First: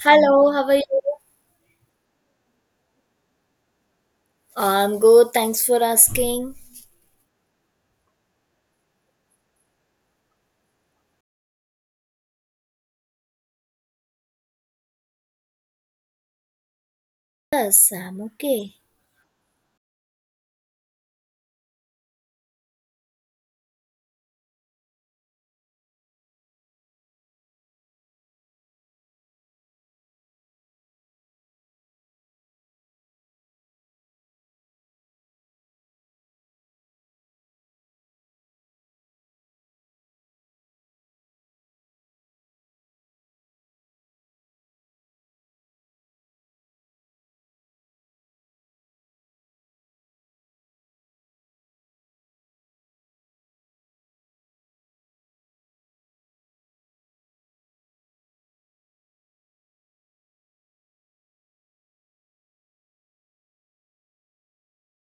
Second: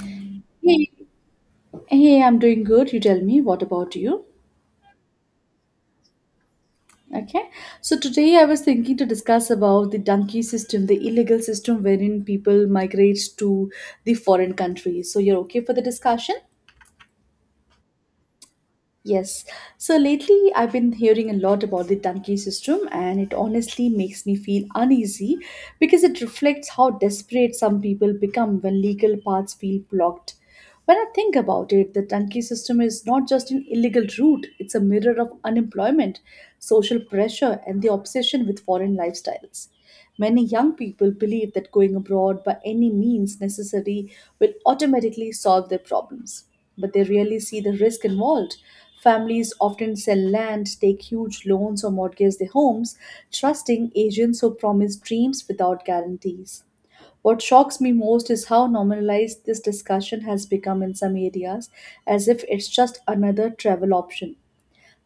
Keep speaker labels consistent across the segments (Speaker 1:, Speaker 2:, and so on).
Speaker 1: Hello, how are
Speaker 2: Hey,
Speaker 1: you?
Speaker 2: hey, I'm doing good. You tell me, what about you?
Speaker 1: I'm good, thanks for asking.
Speaker 2: Okay. So today I was thinking to discuss about the donkey system, the illegal system wherein people migrate to the foreign countries. So you're okay for the discussion?
Speaker 1: Yes, I'm okay.
Speaker 2: Yes. So lately, I've been hearing a lot about the Dunkley system, and it honestly makes me feel uneasy because it reflects how desperate some people become when legal paths feel blocked. When I think about it, the Dunkley system is not just an illegal route, it's a mirror of unemployment, social pressure, and the obsession with foreign lifestyles. Many young people believe that going abroad by any means necessary will automatically solve their problems, but they rarely see the risk involved. Families often sell land, take huge loans, or mortgage their homes, trusting agents who promise dreams without guarantees. What shocks me most is how normalized this discussion has become in some areas, as if it's just another travel option.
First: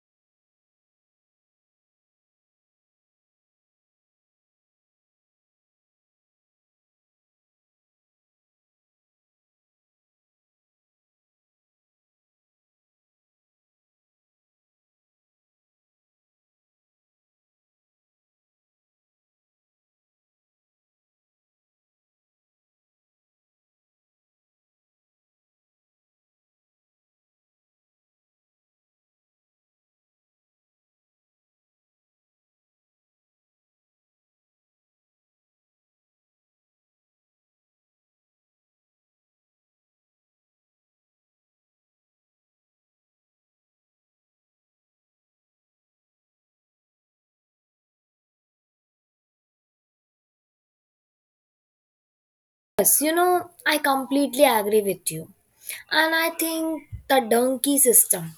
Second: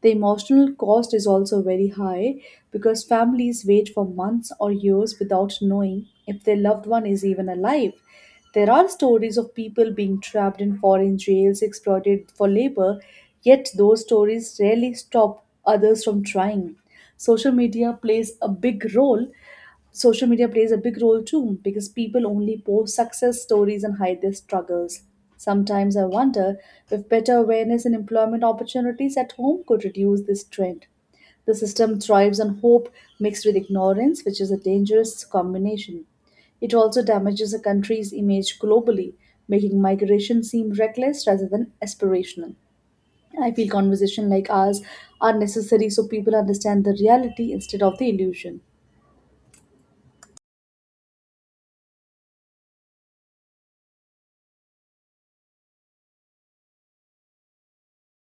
Speaker 2: The emotional cost is also very high because families wait for months or years without knowing if their loved one is even alive. There are stories of people being trapped in foreign jails, exploited for labor, yet those stories rarely stop others from trying. Social media plays a big role Social media plays a big role too because people only post success stories and hide their struggles. Sometimes I wonder if better awareness and employment opportunities at home could reduce this trend. The system thrives on hope mixed with ignorance, which is a dangerous combination. It also damages a country's image globally, making migration seem reckless rather than aspirational. I feel conversations like ours are necessary so people understand the reality instead of the illusion.
Speaker 1: Yes, I completely agree with you. And I think the donkey system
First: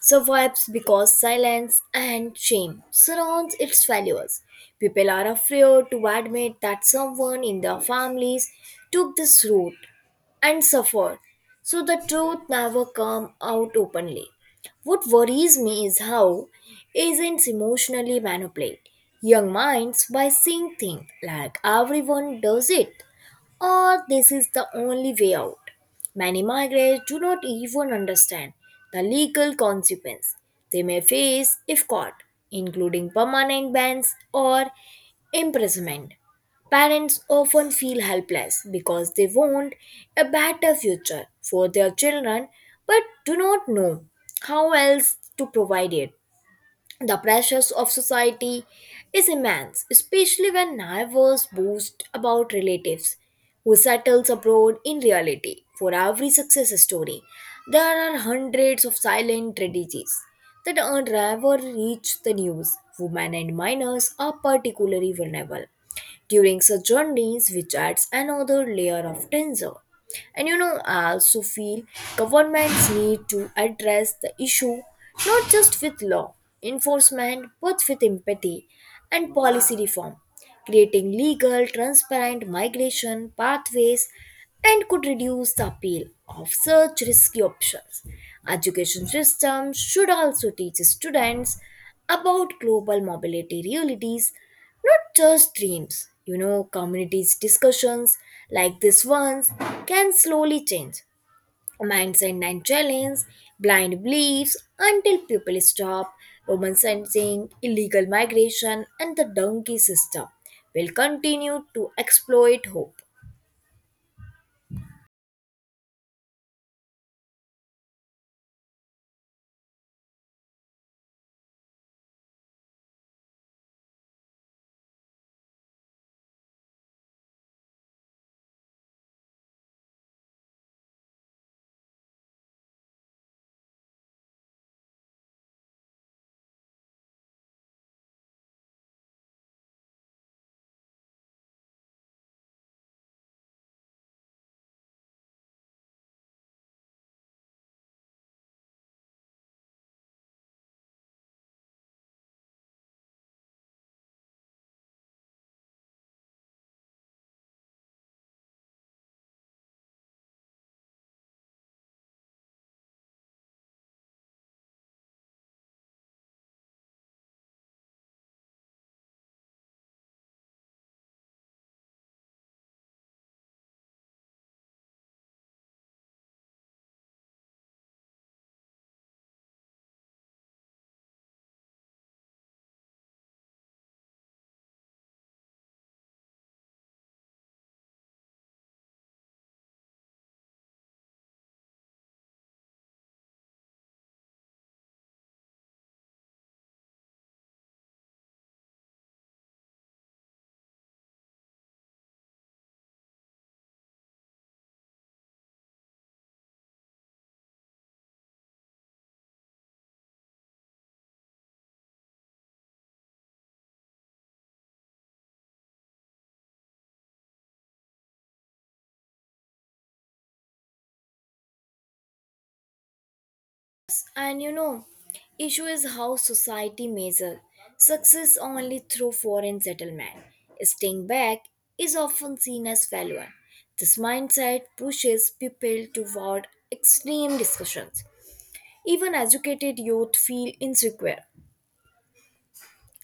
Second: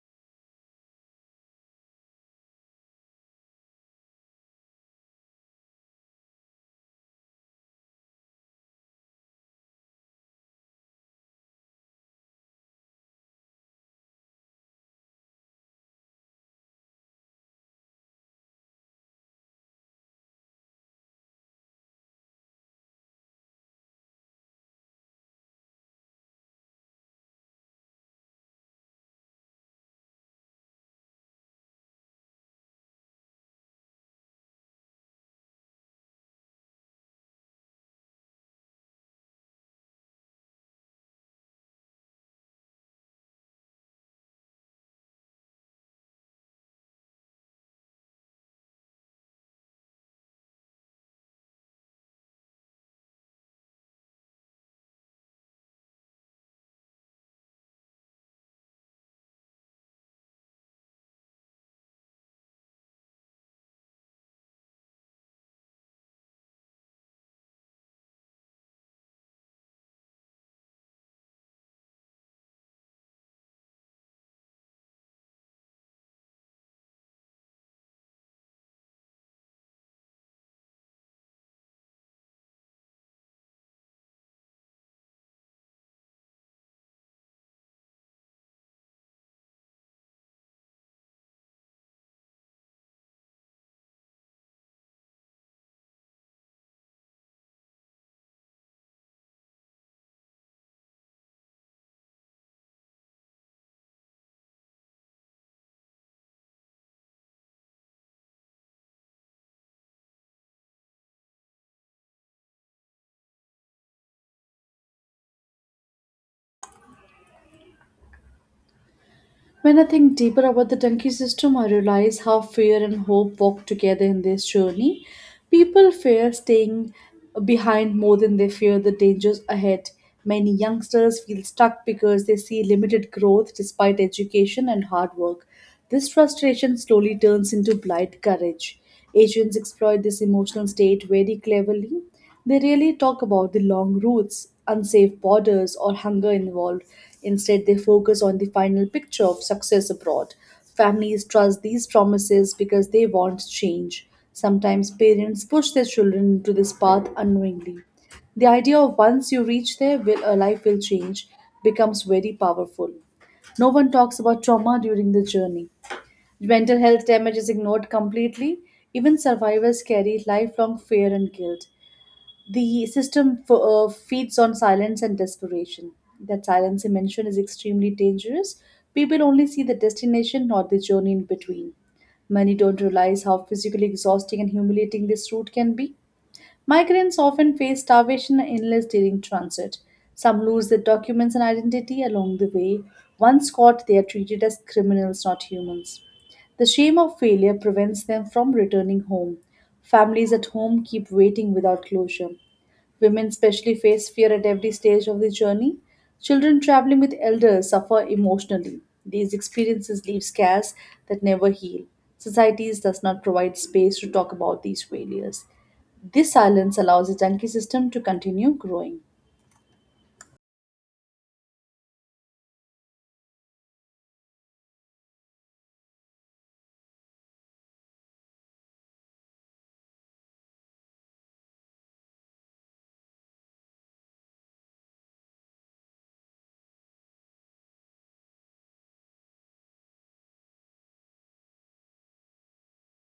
Speaker 1: survives because silence and shame surrounds its failures. People are afraid to admit that someone in their families took this route and suffered. So the truth never comes out openly. What worries me is how agents emotionally manipulate young minds by saying things like everyone does it or this is the only way out. Many migrants do not even understand the legal consequence they may face if caught, including permanent bans or imprisonment. Parents often feel helpless because they want a better future for their children but do not know how else to provide it. The pressures of society is immense, especially when neighbors boast about relatives who settles abroad in reality. For every success story, there are hundreds of silent tragedies that are never reach the news. Women and minors are particularly vulnerable during such journeys, which adds another layer of danger. And I also feel governments need to address the issue not just with law enforcement but with empathy and policy reform creating legal, transparent migration pathways and could reduce the appeal of such risky options. Education systems should also teach students about global mobility realities, not just dreams. You know, communities discussions like this ones can slowly change mindset and challenge, blind beliefs until people stop, Roman sensing, illegal migration, and the donkey system will continue to exploit hope.
Speaker 2: When I think deeper about the donkey system, I realize how fear and hope walk together in this journey. People fear staying behind more than they fear the dangers ahead. Many youngsters feel stuck because they see limited growth despite education and hard work. This frustration slowly turns into blind courage. Asians exploit this emotional state very cleverly. They rarely talk about the long routes, unsafe borders, or hunger involved. Instead, they focus on the final picture of success abroad. Families trust these promises because they want change. Sometimes parents push their children into this path unknowingly. The idea of once you reach there, a life will change becomes very powerful. No one talks about trauma during the journey. Mental health damage is ignored completely. Even survivors carry lifelong fear and guilt. The system feeds on silence and desperation. That silence you mentioned is extremely dangerous. People only see the destination, not the journey in between. Many don't realize how physically exhausting and humiliating this route can be. Migrants often face starvation and illness during transit. Some lose their documents and identity along the way. Once caught, they are treated as criminals, not humans. The shame of failure prevents them from returning home. Families at home keep waiting without closure. Women especially face fear at every stage of the journey. Children traveling with elders suffer emotionally. These experiences leave scars that never heal. Societies does not provide space to talk about these failures. This silence allows the junkie system to continue growing.
Speaker 1: And issue is how society measures success only through foreign settlement. Staying back is often seen as failure. This mindset pushes people toward extreme discussions. Even educated youth feel insecure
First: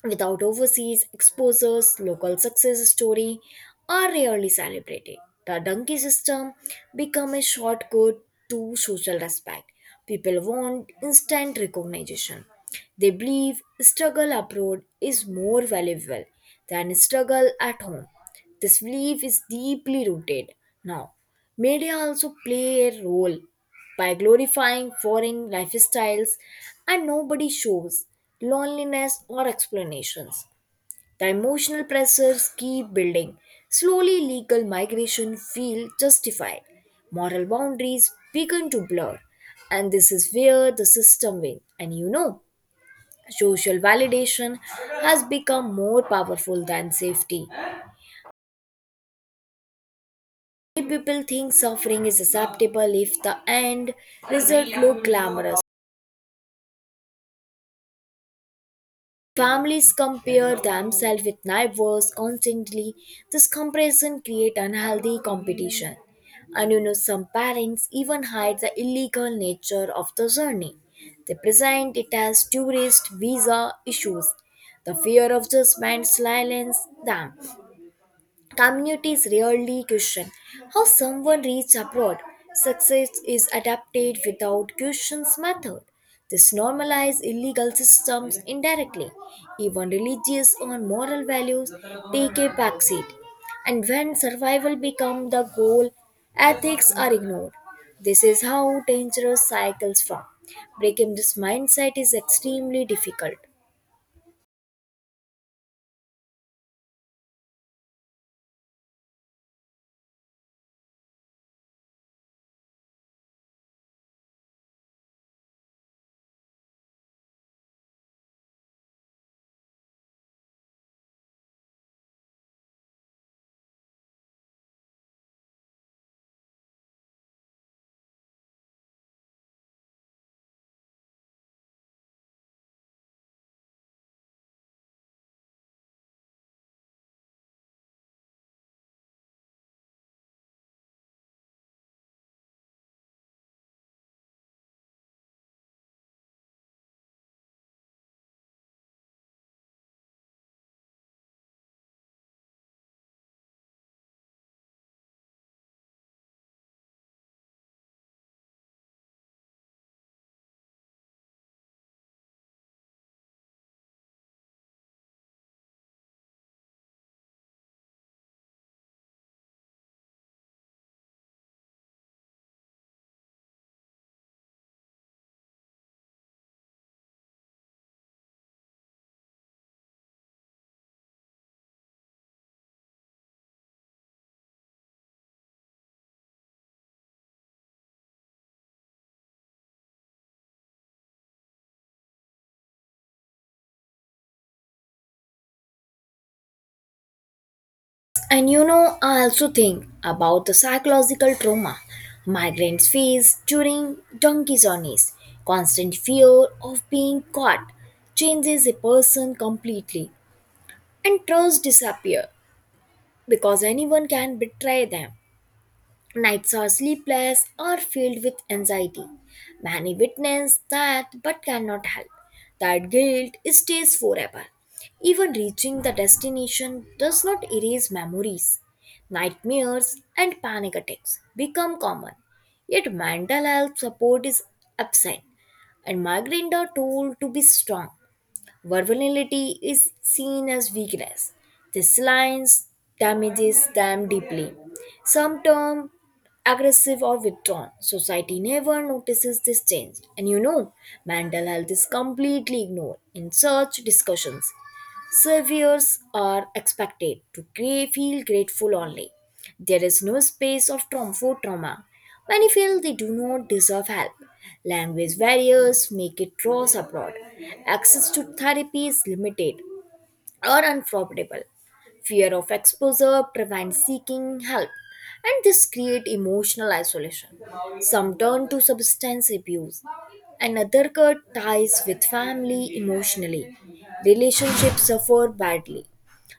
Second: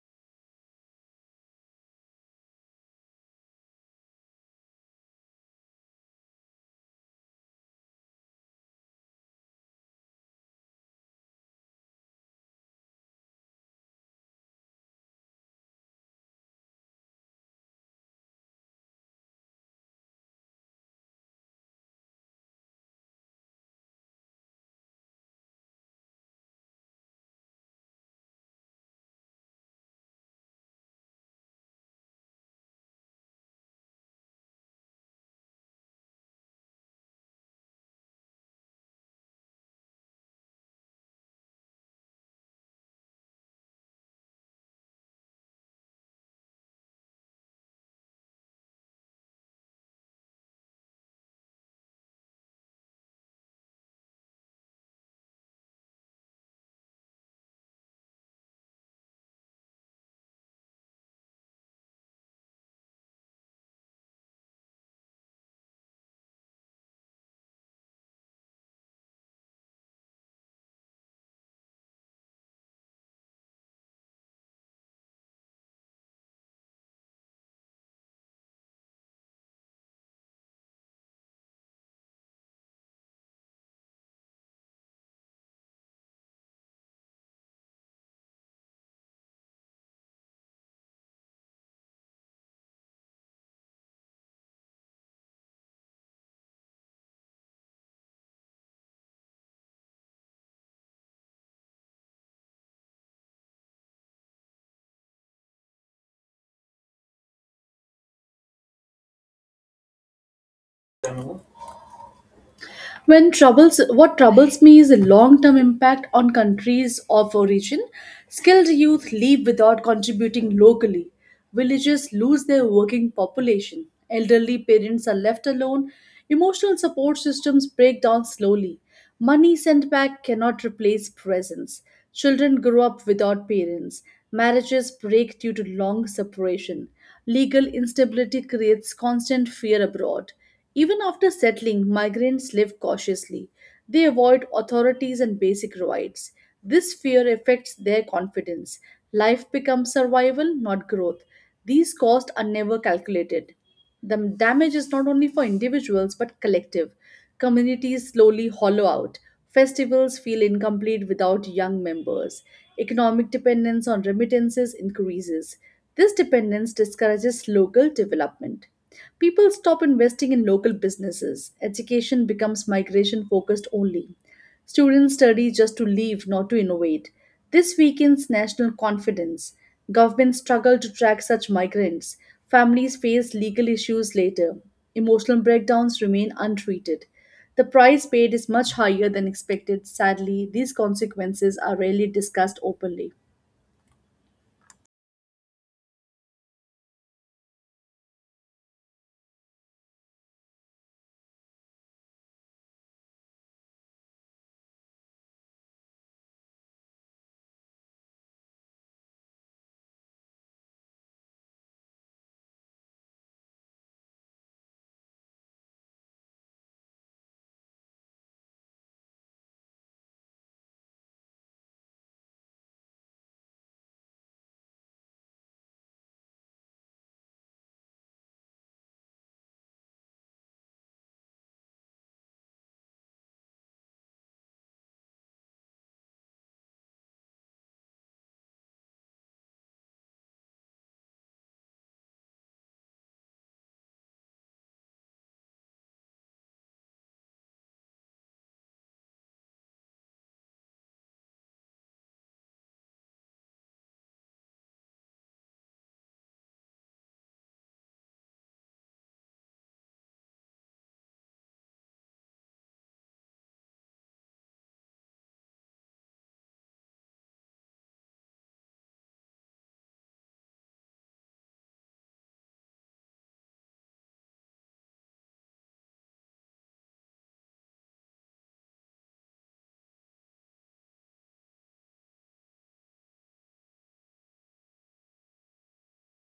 Speaker 1: without overseas exposures, local success story are rarely celebrated. The donkey system become a shortcut to social respect. People want instant recognition. They believe struggle abroad is more valuable than struggle at home. This belief is deeply rooted. Now, media also play a role by glorifying foreign lifestyles, and nobody shows loneliness or explanations. The emotional pressures keep building. Slowly, legal migration feel justified. Moral boundaries begin to blur, and this is where the system wins. And social validation has become more powerful than safety. Many people think suffering is acceptable if the end result look glamorous. Families compare themselves with neighbors constantly. This comparison creates unhealthy competition. And some parents even hide the illegal nature of the journey. They present it as tourist visa issues. The fear of judgment silences them. Communities rarely question how someone reached abroad. Success is adapted without questions method. This normalizes illegal systems indirectly. Even religious or moral values take a backseat. And when survival becomes the goal, ethics are ignored. This is how dangerous cycles form. Breaking this mindset is extremely difficult.
Speaker 2: What troubles me is the long-term impact on countries of origin. Skilled youth leave without contributing locally. Villages lose their working population. Elderly parents are left alone. Emotional support systems break down slowly. Money sent back cannot replace presence. Children grow up without parents. Marriages break due to long separation. Legal instability creates constant fear abroad. Even after settling, migrants live cautiously. They avoid authorities and basic rights. This fear affects their confidence. Life becomes survival, not growth. These costs are never calculated. The damage is not only for individuals but collective. Communities slowly hollow out. Festivals feel incomplete without young members. Economic dependence on remittances increases. This dependence discourages local development. People stop investing in local businesses. Education becomes migration focused only. Students study just to leave, not to innovate. This weakens national confidence. Governments struggle to track such migrants. Families face legal issues later. Emotional breakdowns remain untreated. The price paid is much higher than expected. Sadly, these consequences are rarely discussed openly.
Speaker 1: And I also think about the psychological trauma migrants face during donkey journeys. Constant fear of being caught changes a person completely, and trust disappear because anyone can betray them. Nights are sleepless or filled with anxiety. Many witness that but cannot help. That guilt stays forever. Even reaching the destination does not erase memories. Nightmares and panic attacks become common. Yet mental health support is absent and migraines are told to be strong. Vulnerability is seen as weakness. This alliance damages them deeply. Some term aggressive or withdrawn. Society never notices this change. And mental health is completely ignored in such discussions. Surveyors are expected to feel grateful only. There is no space of trauma for trauma. Many feel they do not deserve help. Language barriers make it draws abroad. Access to therapy is limited or unprofitable. Fear of exposure prevents seeking help, and this creates emotional isolation. Some turn to substance abuse, another cut ties with family emotionally. Relationships suffer badly.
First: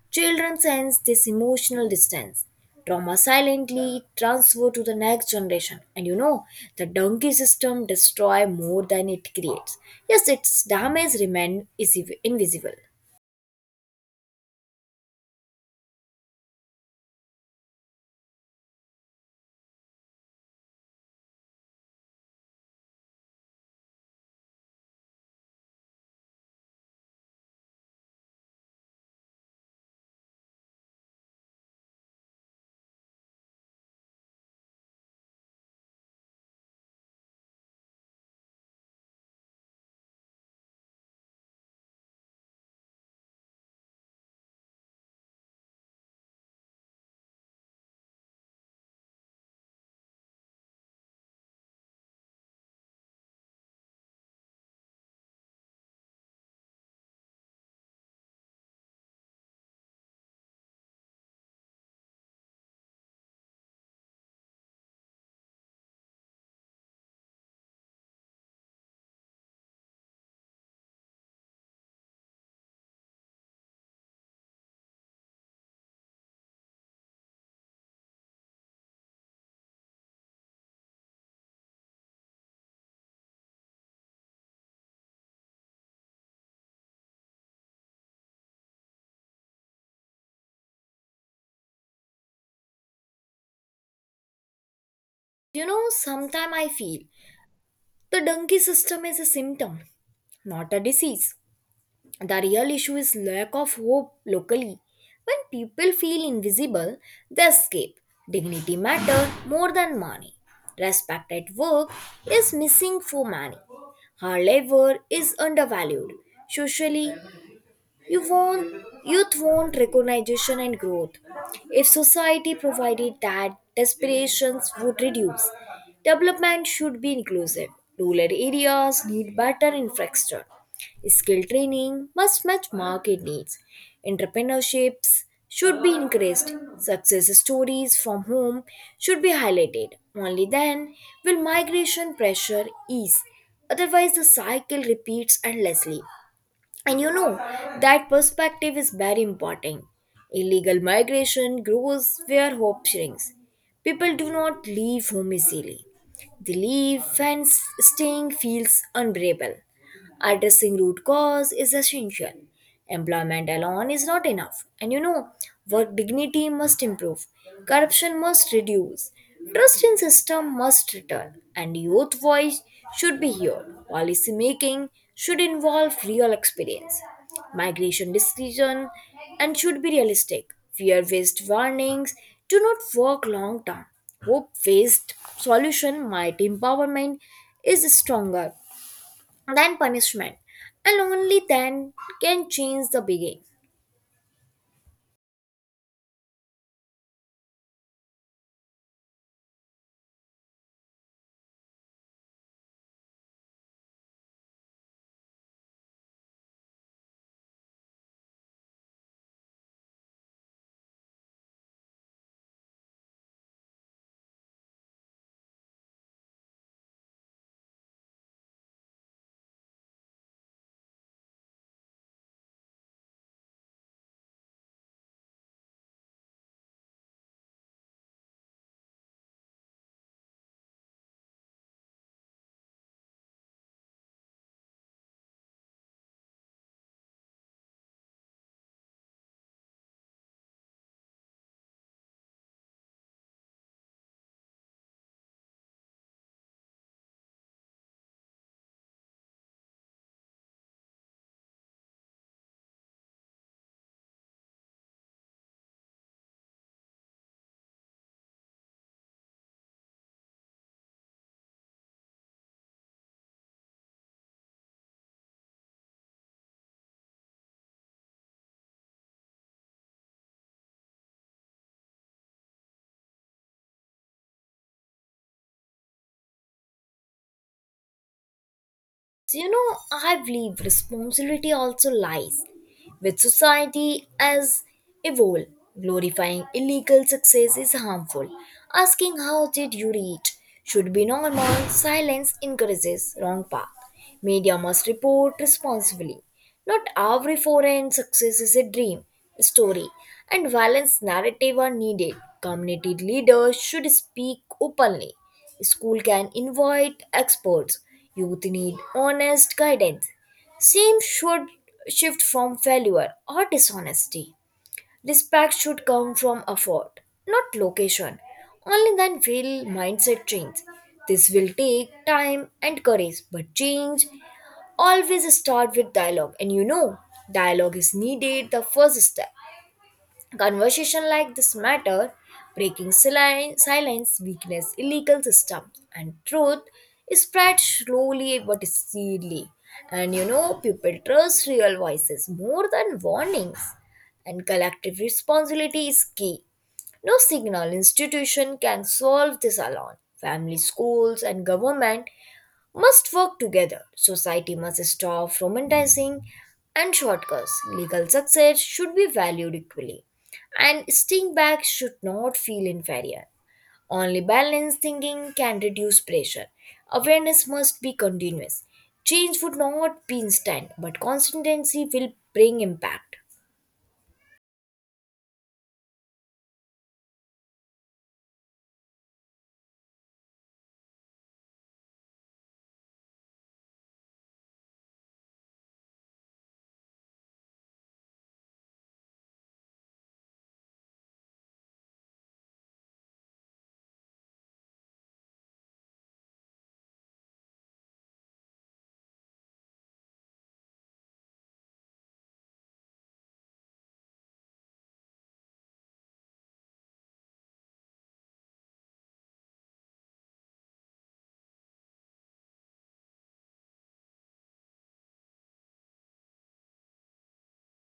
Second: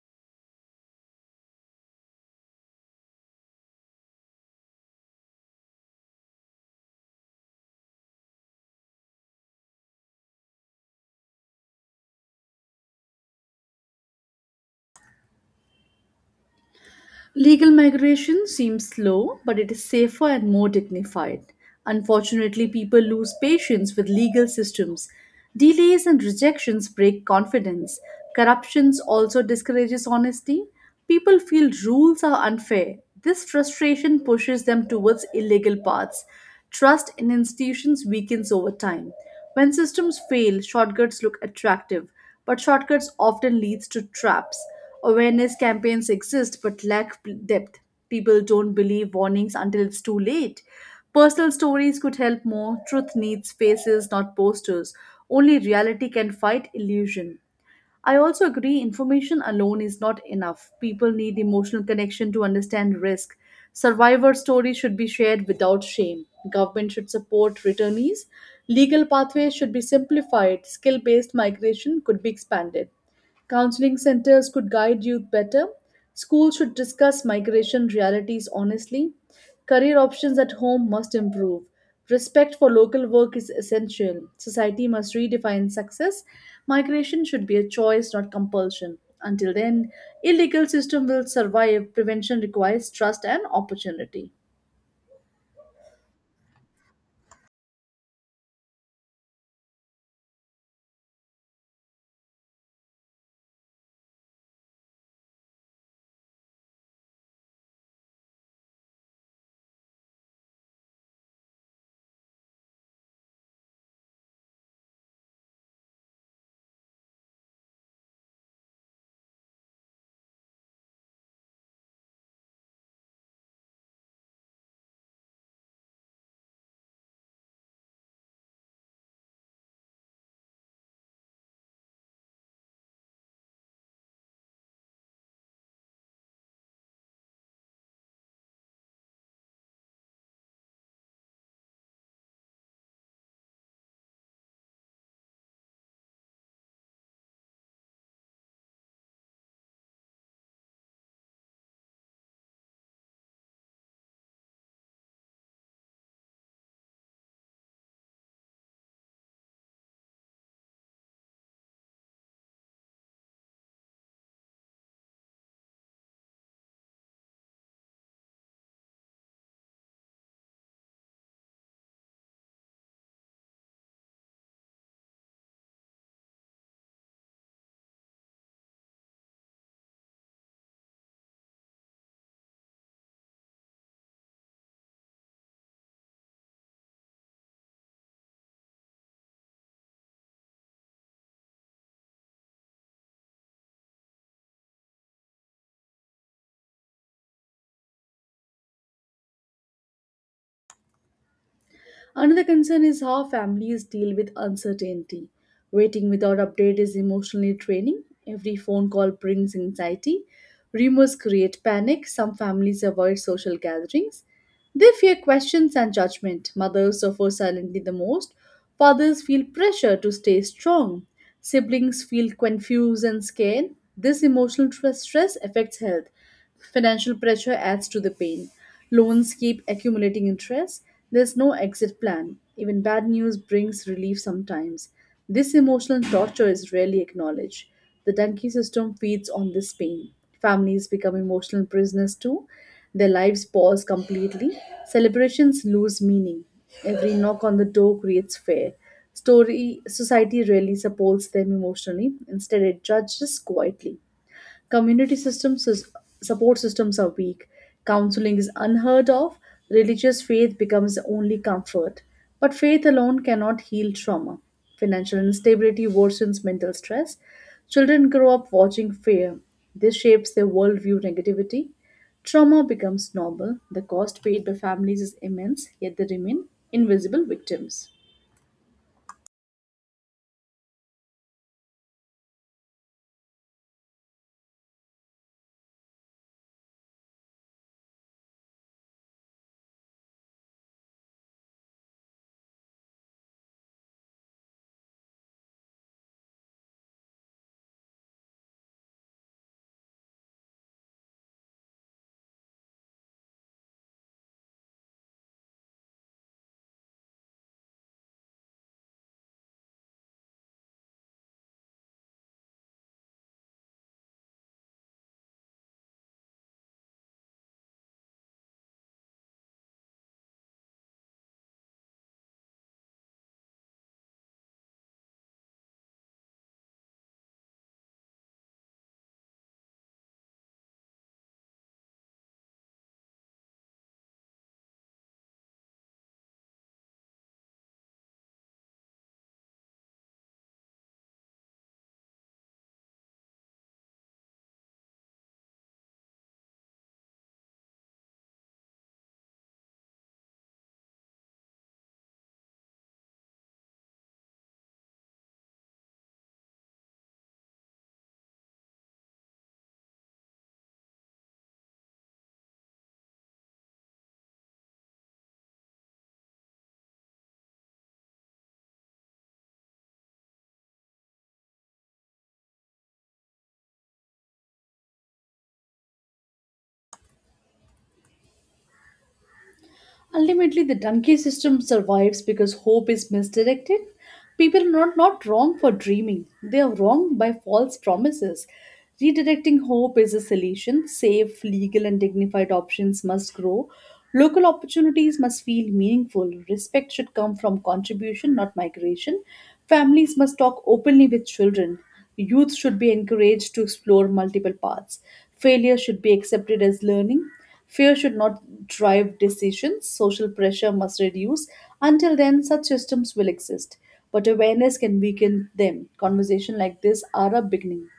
Speaker 1: Children sense this emotional distance. Trauma silently transfer to the next generation. And the donkey system destroy more than it creates. Yes, its damage remain is invisible.
Speaker 2: Legal migration seems slow, but it is safer and more dignified. Unfortunately, people lose patience with legal systems. Delays and rejections break confidence. Corruptions also discourages honesty. People feel rules are unfair. This frustration pushes them towards illegal paths. Trust in institutions weakens over time. When systems fail, shortcuts look attractive, but shortcuts often leads to traps. Awareness campaigns exist but lack depth. People don't believe warnings until it's too late. Personal stories could help more. Truth needs faces, not posters. Only reality can fight illusion. I also agree information alone is not enough. People need emotional connection to understand risk. Survivor stories should be shared without shame. Government should support returnees. Legal pathways should be simplified. Skill based migration could be expanded. Counseling centers could guide youth better. Schools should discuss migration realities honestly. Career options at home must improve. Respect for local work is essential. Society must redefine success. Migration should be a choice, not compulsion. Until then, illegal system will survive. Prevention requires trust and opportunity.
Speaker 1: You know, sometimes I feel the donkey system is a symptom, not a disease. The real issue is lack of hope locally. When people feel invisible, they escape. Dignity matter more than money. Respect at work is missing for many. Her labor is undervalued. Socially, you won't, youth won't recognition and growth. If society provided that, desperations would reduce. Development should be inclusive. Rural areas need better infrastructure. Skill training must match market needs. Entrepreneurships should be increased. Success stories from home should be highlighted. Only then will migration pressure ease. Otherwise, the cycle repeats endlessly. And that perspective is very important. Illegal migration grows where hope shrinks. People do not leave home easily. They leave when staying feels unbearable. Addressing root cause is essential. Employment alone is not enough. And work dignity must improve, corruption must reduce, trust in system must return, and youth voice should be heard. Policy making should involve real experience, migration decision, and should be realistic. Fear-based warnings do not work long term. Hope-based solution might empowerment is stronger than punishment, and only then can change the begin.
Speaker 2: Another concern is how families deal with uncertainty. Waiting without update is emotionally draining. Every phone call brings anxiety. Rumors create panic. Some families avoid social gatherings. They fear questions and judgment. Mothers suffer silently the most. Fathers feel pressure to stay strong. Siblings feel confused and scared. This emotional stress affects health. Financial pressure adds to the pain. Loans keep accumulating interest. There's no exit plan. Even bad news brings relief sometimes. This emotional torture is rarely acknowledged. The donkey system feeds on this pain. Families become emotional prisoners too. Their lives pause completely. Celebrations lose meaning. Every knock on the door creates fear. Story society rarely supports them emotionally. Instead, it judges quietly. Community systems, is- support systems are weak. Counseling is unheard of. Religious faith becomes the only comfort. But faith alone cannot heal trauma. Financial instability worsens mental stress. Children grow up watching fear. This shapes their worldview negativity. Trauma becomes normal. The cost paid by families is immense, yet they remain invisible victims.
Speaker 1: You know, I believe responsibility also lies with society as a whole. Glorifying illegal success is harmful. Asking how did you reach should be normal. Silence encourages wrong path. Media must report responsibly. Not every foreign success is a dream, story, and violence narrative are needed. Community leaders should speak openly. School can invite experts. Youth need honest guidance. Same should shift from failure or dishonesty. Respect should come from effort, not location. Only then will mindset change. This will take time and courage, but change always start with dialogue. And dialogue is needed the first step. Conversation like this matter, breaking silence, weakness, illegal system, and truth is spread slowly but steadily. And people trust real voices more than warnings, and collective responsibility is key. No single institution can solve this alone. Family, schools, and government must work together. Society must stop romanticizing and shortcuts. Legal success should be valued equally, and staying back should not feel inferior. Only balanced thinking can reduce pressure. Awareness must be continuous. Change would not be instant, but consistency will bring impact.
Speaker 2: Ultimately, the donkey system survives because hope is misdirected. People are not wrong for dreaming, they are wrong by false promises. Redirecting hope is a solution. Safe, legal, and dignified options must grow. Local opportunities must feel meaningful. Respect should come from contribution, not migration. Families must talk openly with children. Youth should be encouraged to explore multiple paths. Failure should be accepted as learning. Fear should not drive decisions, social pressure must reduce. Until then, such systems will exist, but awareness can weaken them. Conversations like this are a beginning.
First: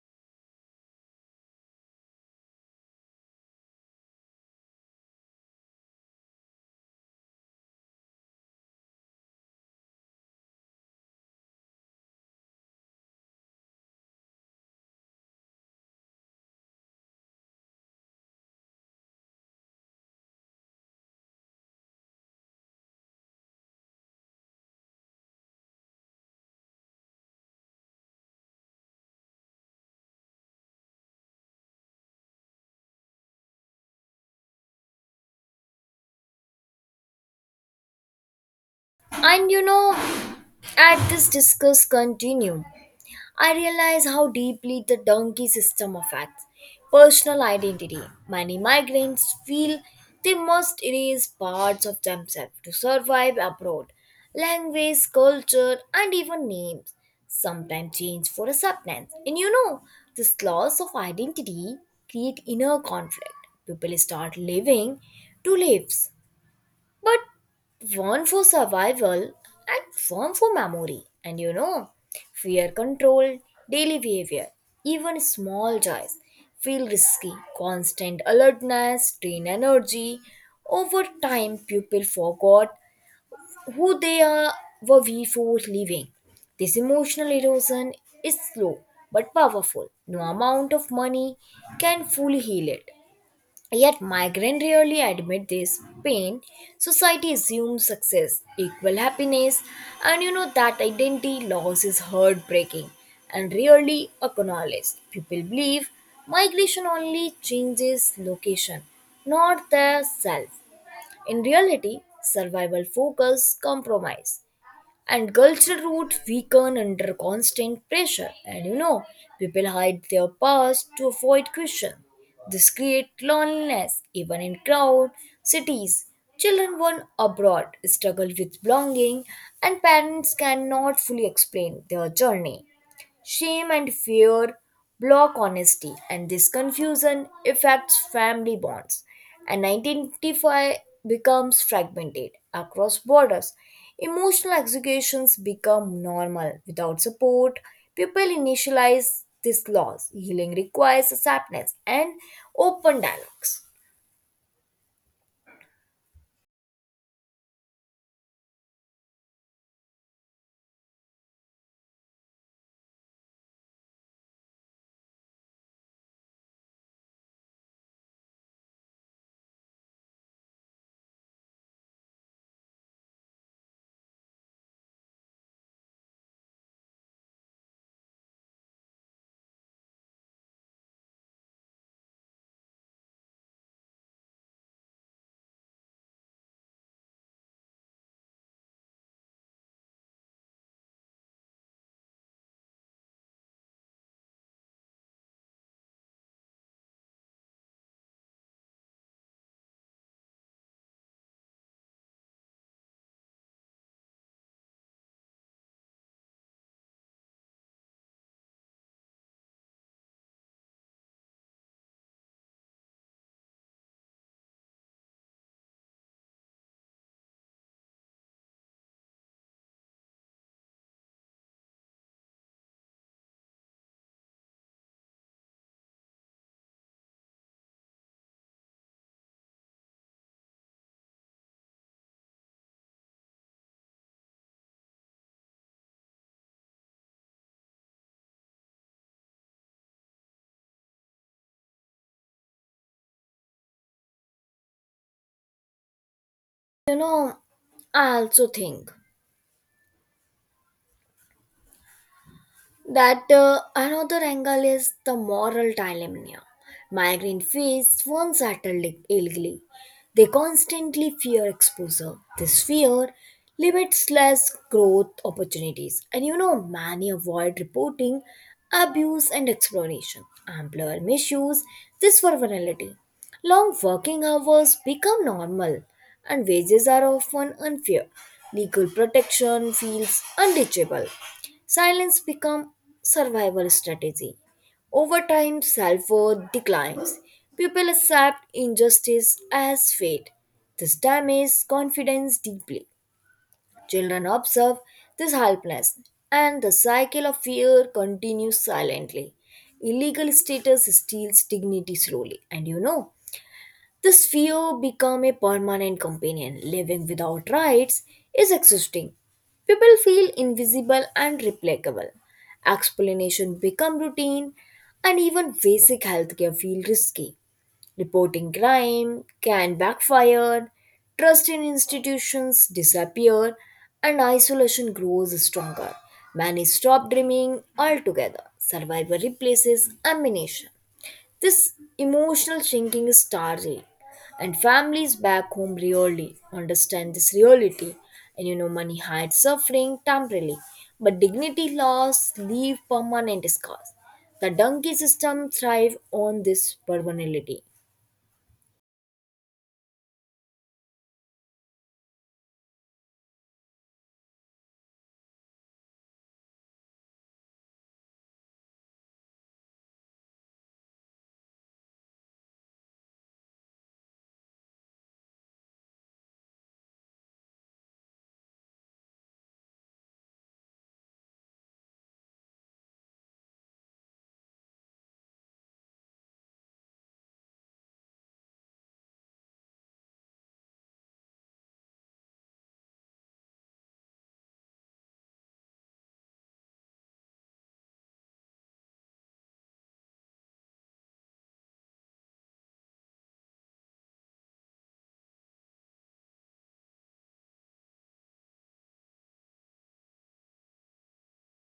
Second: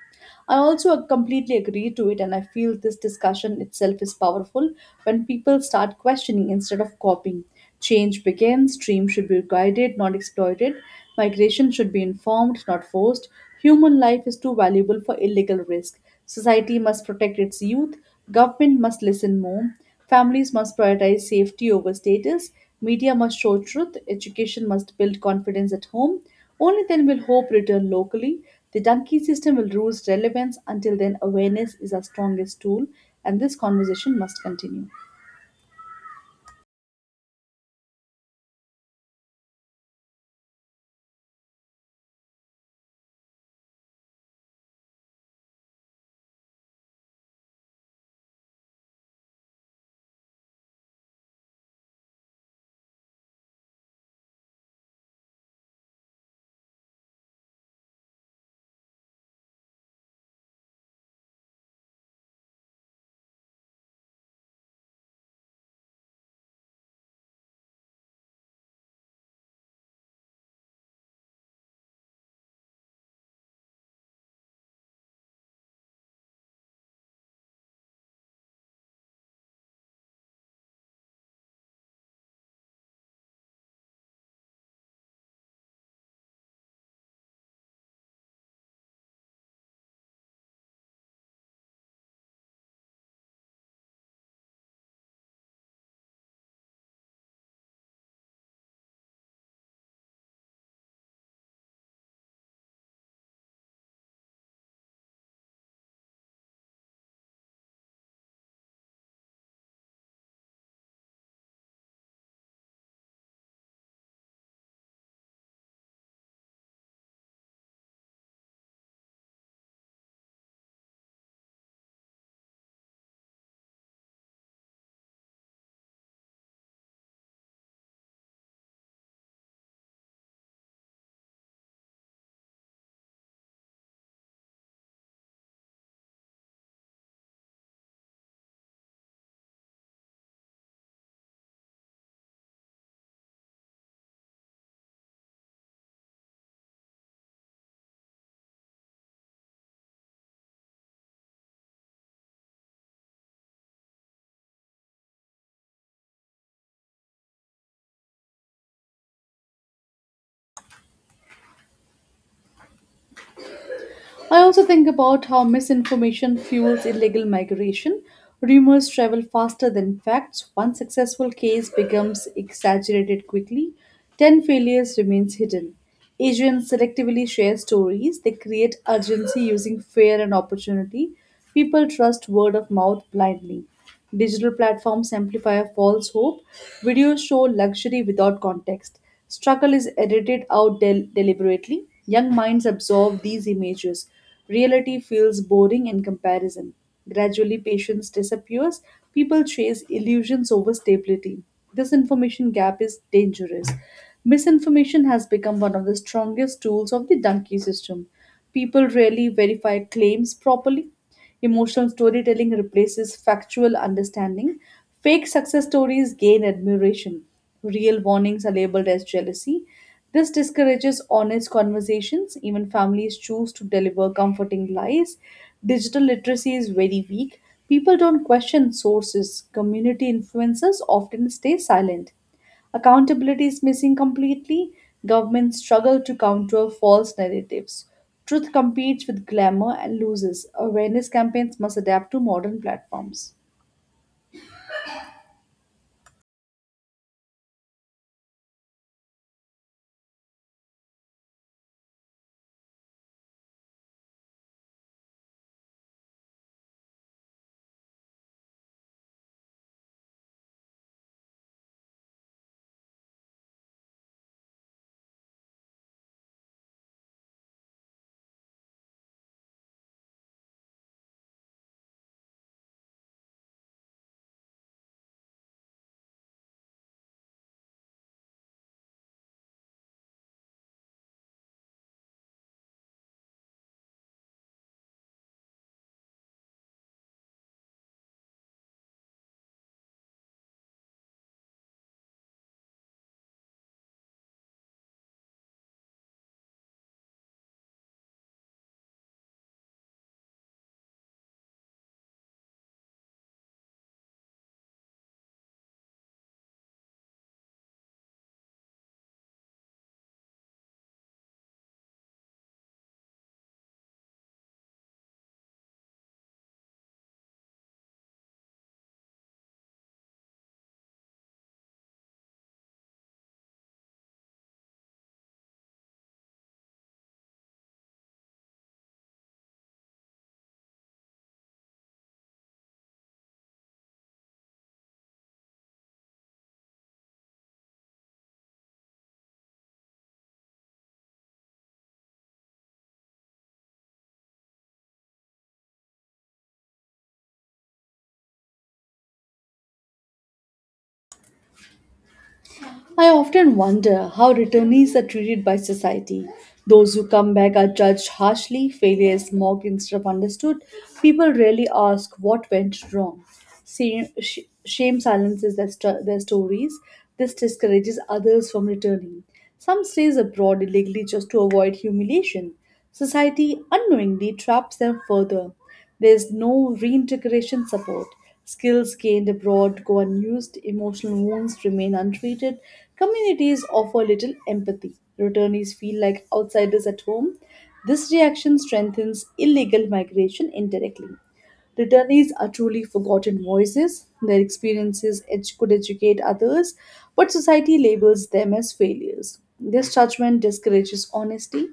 Speaker 2: I also completely agree to it, and I feel this discussion itself is powerful when people start questioning instead of copying. Change begins, dreams should be guided, not exploited. Migration should be informed, not forced. Human life is too valuable for illegal risk. Society must protect its youth. Government must listen more. Families must prioritize safety over status. Media must show truth. Education must build confidence at home. Only then will hope return locally. The donkey system will lose relevance. Until then, awareness is our strongest tool, and this conversation must continue.
Speaker 1: And at this discuss continue. I realize how deeply the donkey system affects personal identity. Many migrants feel they must erase parts of themselves to survive abroad. Language, culture, and even names sometimes change for acceptance. And this loss of identity create inner conflict. People start living two lives but one for survival and one for memory. And fear control, daily behavior, even small joys feel risky. Constant alertness, strain energy. Over time, people forgot who they are were before leaving. This emotional erosion is slow but powerful. No amount of money can fully heal it. Yet migrants rarely admit this pain. Society assumes success equal happiness, and you know that identity loss is heartbreaking and rarely acknowledged. People believe migration only changes location, not the self. In reality, survival focus compromise and cultural roots weaken under constant pressure, and people hide their past to avoid question. This creates loneliness even in crowd cities. Children born abroad struggle with belonging, and parents cannot fully explain their journey. Shame and fear block honesty, and this confusion affects family bonds, and identify becomes fragmented across borders. Emotional executions become normal without support. People initialize this loss. Healing requires acceptance and open dialogues.
Speaker 2: I also think about how misinformation fuels illegal migration. Rumors travel faster than facts. One successful case becomes exaggerated quickly, 10 failures remains hidden. Asians selectively share stories. They create urgency using fear and opportunity. People trust word of mouth blindly. Digital platforms amplify a false hope. Videos show luxury without context. Struggle is edited out deliberately. Young minds absorb these images. Reality feels boring in comparison. Gradually, patience disappears. People chase illusions over stability. This information gap is dangerous. Misinformation has become one of the strongest tools of the donkey system. People rarely verify claims properly. Emotional storytelling replaces factual understanding. Fake success stories gain admiration. Real warnings are labeled as jealousy. This discourages honest conversations. Even families choose to deliver comforting lies. Digital literacy is very weak. People don't question sources. Community influencers often stay silent. Accountability is missing completely. Governments struggle to counter false narratives. Truth competes with glamour and loses. Awareness campaigns must adapt to modern platforms.
Speaker 1: You know, I also think that another angle is the moral dilemma. Migrant face one settled illegally. They constantly fear exposure. This fear limits less growth opportunities. And many avoid reporting abuse and exploration. Employer misuse this for vulnerability. Long working hours become normal and wages are often unfair. Legal protection feels unreachable. Silence becomes survival strategy. Over time, self-worth declines. People accept injustice as fate. This damages confidence deeply. Children observe this helplessness, and the cycle of fear continues silently. Illegal status steals dignity slowly, and this fear become a permanent companion. Living without rights is exhausting. People feel invisible and replicable. Explanation become routine and even basic healthcare feel risky. Reporting crime can backfire, trust in institutions disappear, and isolation grows stronger. Many stop dreaming altogether. Survivor replaces ammunition. This emotional shrinking is startling, and families back home really understand this reality. And money hides suffering temporarily, but dignity loss leave permanent scars. The donkey system thrive on this permanently.
Speaker 2: I often wonder how returnees are treated by society. Those who come back are judged harshly, failure is mocked instead of understood. People rarely ask what went wrong. Shame, sh- shame silences their stories. This discourages others from returning. Some stays abroad illegally just to avoid humiliation. Society unknowingly traps them further. There's no reintegration support. Skills gained abroad go unused, emotional wounds remain untreated, communities offer little empathy, returnees feel like outsiders at home. This reaction strengthens illegal migration indirectly. Returnees are truly forgotten voices. Their experiences could educate others, but society labels them as failures. This judgment discourages honesty.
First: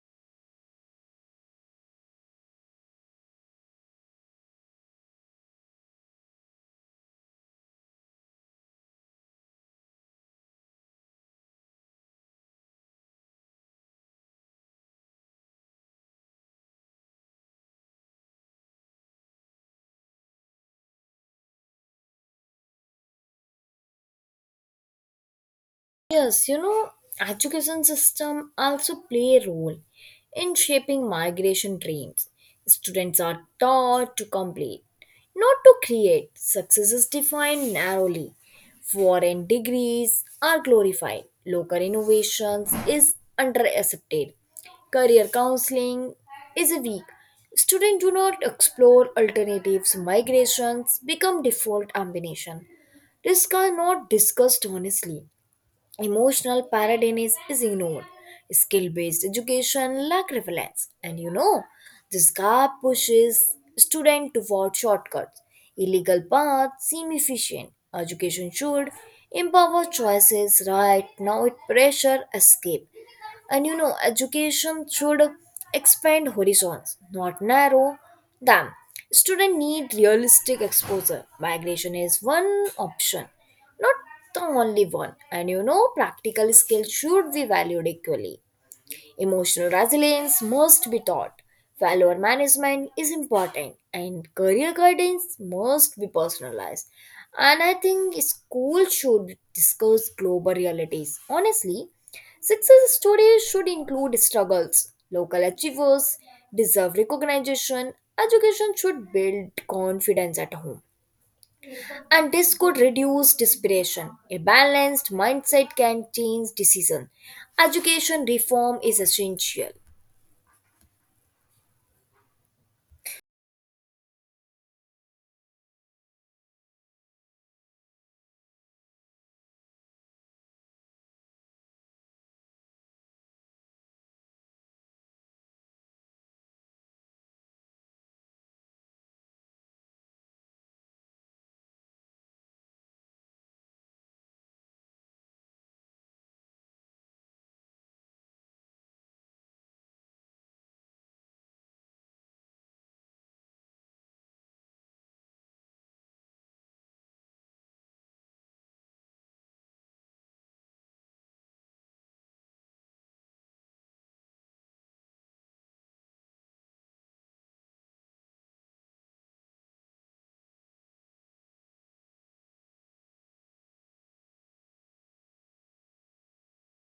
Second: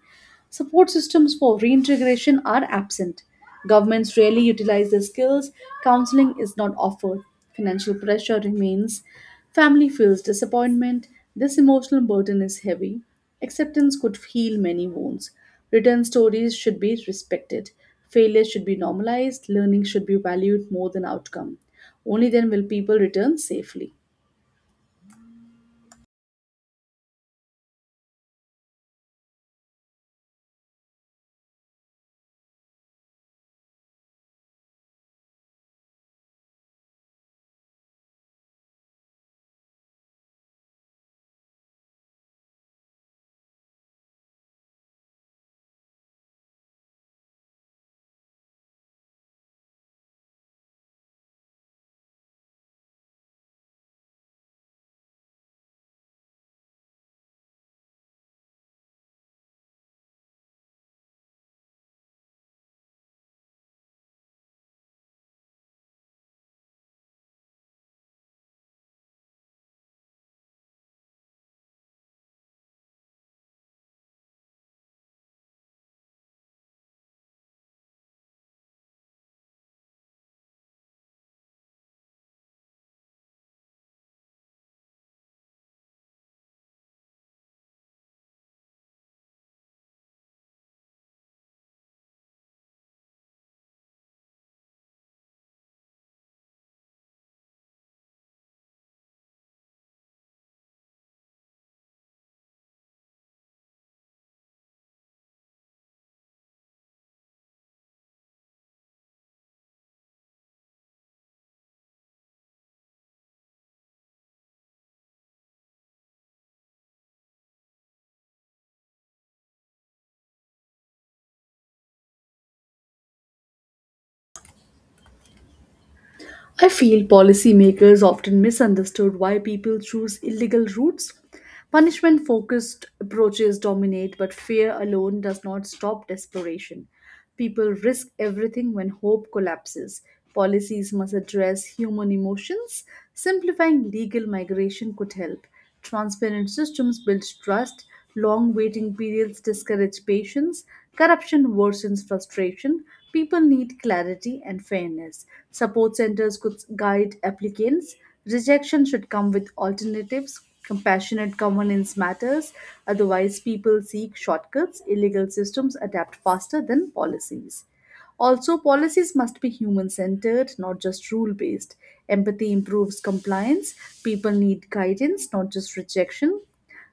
Speaker 2: Support systems for reintegration are absent. Governments rarely utilize their skills. Counseling is not offered. Financial pressure remains. Family feels disappointment. This emotional burden is heavy. Acceptance could heal many wounds. Written stories should be respected. Failure should be normalized, learning should be valued more than outcome. Only then will people return safely.
Speaker 1: Yes, you know, education system also play a role in shaping migration dreams. Students are taught to complete, not to create. Success is defined narrowly. Foreign degrees are glorified. Local innovations is underaccepted. Career counseling is a weak. Students do not explore alternatives. Migrations become default ambition. Risks are not discussed honestly emotional paradigm is ignored. Skill based education lack relevance. And this gap pushes students toward shortcuts. Illegal paths seem efficient. Education should empower choices right now it pressure escape, and education should expand horizons not narrow them. Students need realistic exposure. Migration is one option, not the only one, and practical skills should be valued equally. Emotional resilience must be taught. Failure management is important and career guidance must be personalized. And I think school should discuss global realities. Honestly, success stories should include struggles. Local achievers deserve recognition. Education should build confidence at home. And this could reduce desperation. A balanced mindset can change decision. Education reform is essential.
Speaker 2: I feel policymakers often misunderstood why people choose illegal routes. Punishment focused approaches dominate, but fear alone does not stop desperation. People risk everything when hope collapses. Policies must address human emotions. Simplifying legal migration could help. Transparent systems build trust, long waiting periods discourage patience, corruption worsens frustration, people need clarity and fairness. Support centers could guide applicants, rejection should come with alternatives, compassionate governance matters, otherwise, people seek shortcuts, illegal systems adapt faster than policies. Also, policies must be human centered, not just rule based. Empathy improves compliance. People need guidance, not just rejection.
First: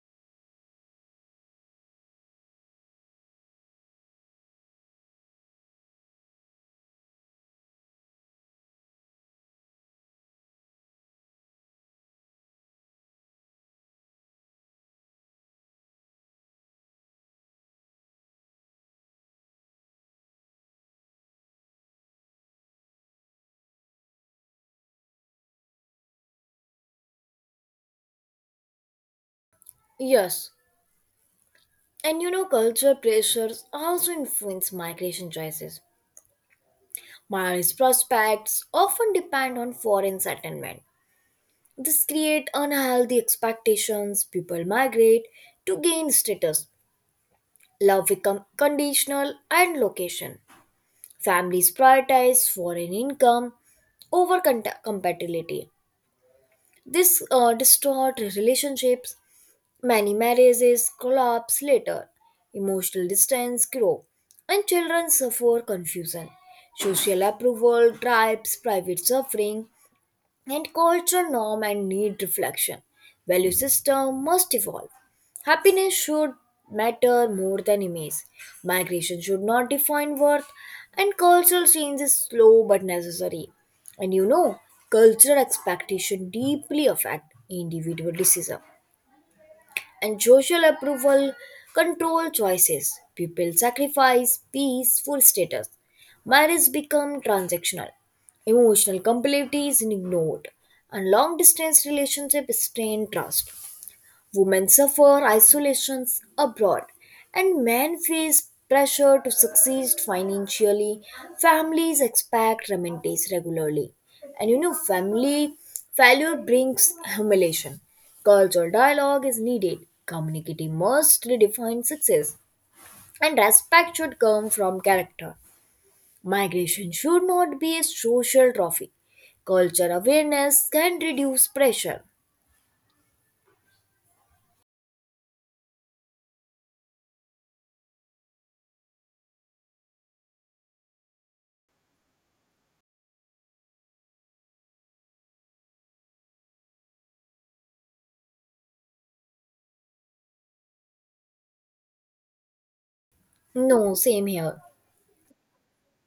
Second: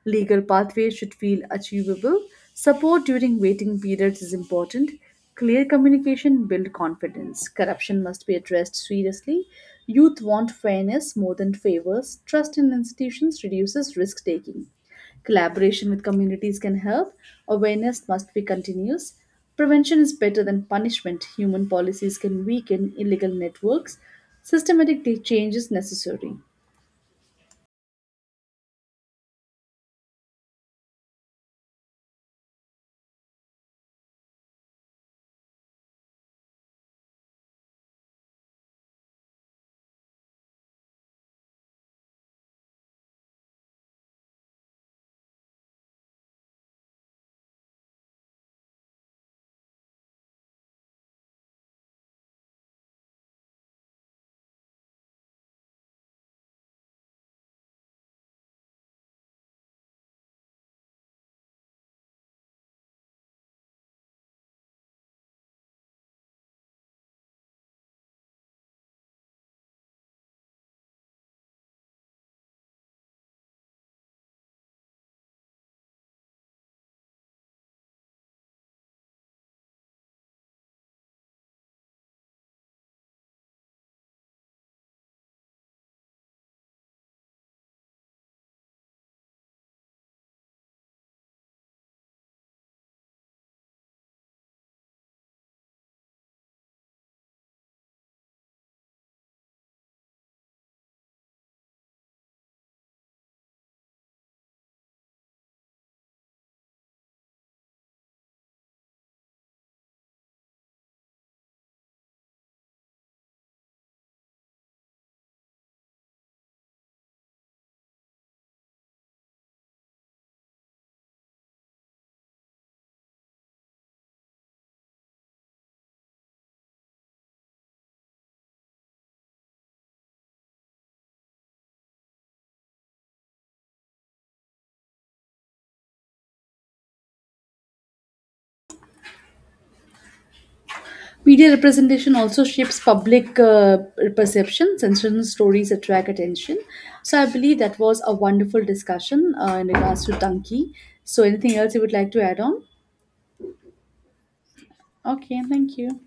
Speaker 2: Legal pathways should feel achievable. Support during waiting periods is important. Clear communication build confidence. Corruption must be addressed seriously. Youth want fairness more than favors. Trust in institutions reduces risk taking. Collaboration with communities can help. Awareness must be continuous. Prevention is better than punishment. Human policies can weaken illegal networks. Systematic change is necessary.
Speaker 1: Yes, and cultural pressures also influence migration choices. Miles prospects often depend on foreign settlement. This creates unhealthy expectations. People migrate to gain status. Love become conditional and location. Families prioritize foreign income over compatibility. This distorts relationships. Many marriages collapse later, emotional distance grow, and children suffer confusion. Social approval drives private suffering, and cultural norm and need reflection. Value system must evolve. Happiness should matter more than image. Migration should not define worth, and cultural change is slow but necessary. And cultural expectation deeply affect individual decision and social approval control choices. People sacrifice peace for status. Marriage become transactional. Emotional compatibility is ignored, and long distance relationships strain trust. Women suffer isolations abroad, and men face pressure to succeed financially. Families expect remittances regularly, and family failure brings humiliation. Cultural dialogue is needed. Community must redefine success, and respect should come from character. Migration should not be a social trophy. Culture awareness can reduce pressure.
Speaker 2: Media representation also shapes public perception. Sensational stories attract attention. So I believe that was a wonderful discussion in regards to Donkey. So anything else you would like to add on?
Speaker 1: No, same here.
Speaker 2: Okay, thank you.